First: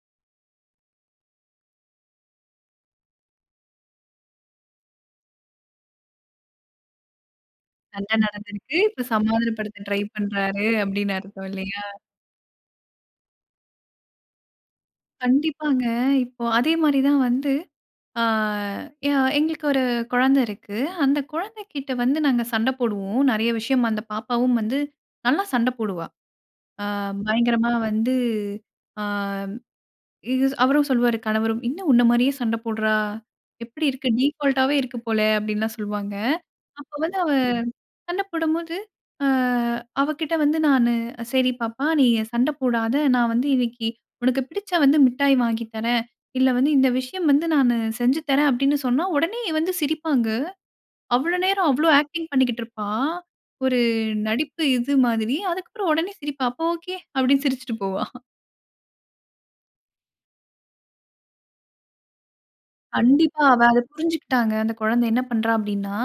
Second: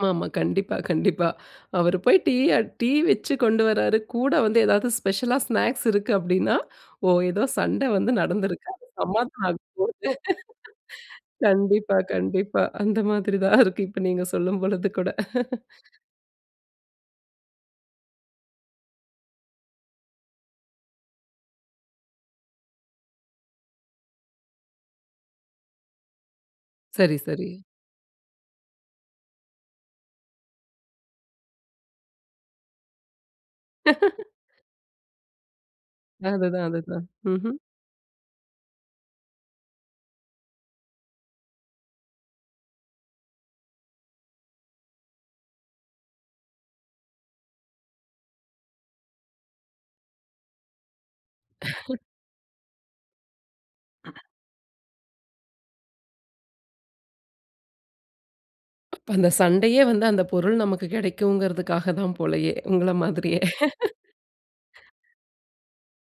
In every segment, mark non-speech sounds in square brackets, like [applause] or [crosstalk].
ஆமாமா, கண்டிப்பா, கண்டிப்பா! அவரு போய் டீ அ டீ வச்சு கொண்டு வராரு, கூட வந்து ஏதாவது ஸ்பெஷலா ஸ்நாக்ஸ் இருக்கு அப்படின்னா, "ஓ! ஏதோ சண்ட சண்ட வந்து நடந்திருக்கு! நடந்துருக்கு. அது இப்ப சமாதானம் ஆக சமாதானப்படுத்த ட்ரை போது." [laughs] பண்றாரு அப்படின்னா அர்த்தம் இல்லையா? கண்டிப்பா, கண்டிப்பா. அந்த மாதிரி தான் இருக்கு, இப்ப நீங்க சொல்லும் பொழுது கூட. [chuckles] கண்டிப்பாங்க. இப்போ அதே மாரி தான் வந்து, அ ய எங்களுக்கு ஒரு குழந்த இருக்கு. அந்த குழந்தைகிட்ட வந்து நாங்க சண்ட போடுவோம். நெறைய விஷயம் அந்த பாப்பாவும் வந்து நல்லா சண்ட போடுவா. அ சரி, சரி. பயங்கரமா வந்து, அ, இத்ஷ் அவரும் சொல்வாரு, கணவரும் "என்ன? உன்ன மாரியே சண்ட போடுறா. எப்படி இருக்கு." [chuckles] டிஃபால்ட் ஆவே இருக்கு போல அப்படில்லாம் சொல்வாங்க. அதுதான், அப்ப அதுதான். வந்து அவ, ம்ஹ்ம். சண்ட போடும்போது, அ, அவகிட்ட வந்து நானு, "சரி பாப்பா, நீ சண்ட போடாத. நான் வந்து இன்னைக்கு உனக்கு பிடிச்ச வந்து மிட்டாய் வாங்கி தறேன். இல்ல வந்து, இந்த விஷயம் வந்து நானு செஞ்சு தறேன்" அப்படின்னு சொன்னா உடனே வந்து சிரிப்பாங்க. அவ்ளோ நேரம் அவ்ளோ [chuckles] ஆக்டிங் பண்ணிக்கிட்டுருப்பா. ஒரு நடிப்பு, இது மாதிரி அதுக்கப்புறம் உடனே சிரிப்பா. அப்போ ஒகே. அப்படின்னு சிரிச்சுட்டு போவா! [chuckles] அப்ப அந்த சண்டையே வந்து, அந்த பொருள் நமக்கு கிடைக்கும்ங்கிறதுக்காக தான் போலயே, உங்கள மாதிரியே. கண்டிப்பா. அவ அத புரிஞ்சுகிட்டாங்க. அந்த குழந்த [chuckles] என்ன பண்றா, அப்படின்னா,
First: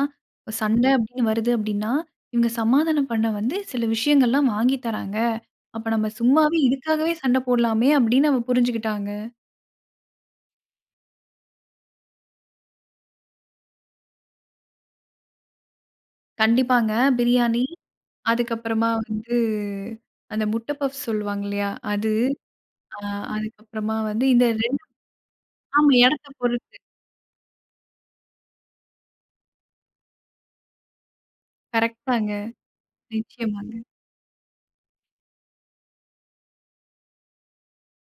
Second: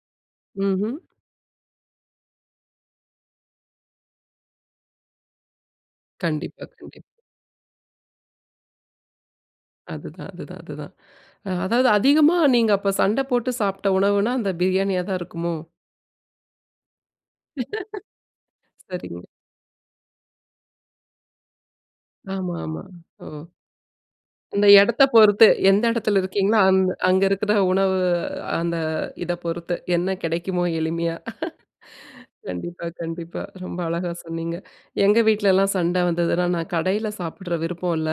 சண்ட ம்ஹ்ம். அப்படின்னு வருது அப்படின்னா, இவங்க சமாதானம் பண்ண வந்து சில விஷயங்கள்லாம் வாங்கி தர்றாங்க. அப்ப நம்ம சும்மாவே, கண்டிப்பா, கண்டிப்பா. இதுக்காகவே சண்ட போடலாமே, அப்படின்னு அவ புரிஞ்சுக்கிட்டாங்க! அதுதான், அதுதான், அதுதான். அ, அதாவது அதிகமா நீங்க அப்ப சண்ட போட்டு சாப்ட்ட உணவுனா, அந்த பிரியாணியா தான் இருக்குமோ? கண்டிப்பாங்க. பிரியாணி, [chuckles] அதுக்கப்புறமா சரிங்க. வந்து, அந்த முட்ட பஃப்ஸ் சொல்லுவாங்க இல்லையா? அது! ஆமா, ஆமா. அ, ஒ. அதுக்கப்புறமா வந்து இந்த இந்த 2 இடத்த பொறுத்து. எந்த ஆமா, இடத்துல இடத்த இருக்கீங்களோ பொறுத்து! அந் அங்க இருக்கிற உணவு, அந்த இத பொறுத்து என்ன கிடைக்குமோ எளிமையா. கரெக்ட் [chuckles] தாங்க. கண்டிப்பா, கண்டிப்பா! நிச்சயமாங்க. ரொம்ப அழகா சொன்னீங்க. எங்க வீட்லலாம் சண்ட வந்ததுன்னா நான் கடையில சாப்பிடற விருப்பம் இல்ல.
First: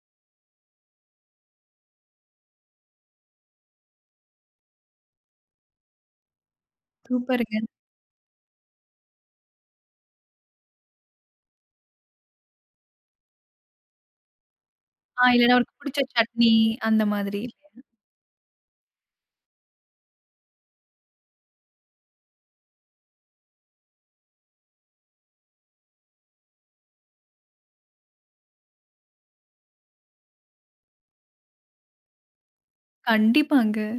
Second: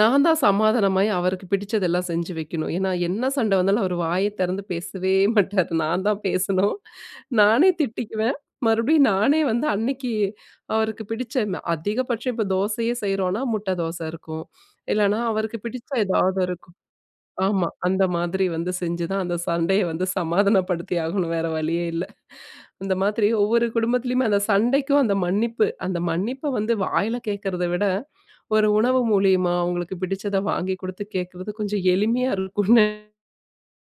நான் தான் சமாதானமாயி அவருக்கு பிடிச்சதெல்லாம் செஞ்சு வைக்கணும். ஏன்னா என்ன சண்ட வந்தாலும் அவர் வாய திறந்து பேசவே மாட்டாரு. நான்தான் பேசணும், சூப்பருங்க! நானே திட்டிக்குவேன். மறுபடியும் நானே வந்து அன்னைக்கு, அவருக்கு பிடிச்ச அதிகபட்சம் இப்ப தோசையே செய்கிறோம்னா, முட்ட தோசை இருக்கும். இல்லனா அ, இல்லன்னா அவருக்கு அவருக்கு பிடிச்ச பிடிச்ச ஏதாவது சட்னி, இருக்கும். அந்த மாதிரி. ஆமா, [unintelligible] அந்த மாதிரி வந்து செஞ்சுதான் அந்த சண்டைய வந்து சமாதானப்படுத்தி ஆகணும். வேற வழியே இல்ல. இந்த மாதிரி ஒவ்வொரு குடும்பத்திலயுமே அந்த சண்டைக்கும் அந்த மன்னிப்பு, அந்த மன்னிப்ப வந்து வாயில கேட்கிறத விட, ஒரு உணவு மூலியமா அவங்களுக்கு பிடிச்சத வாங்கி கொடுத்து கேட்கிறது கொஞ்சம் எளிமையா இருக்கும்னு நெ கண்டிப்பாங்க.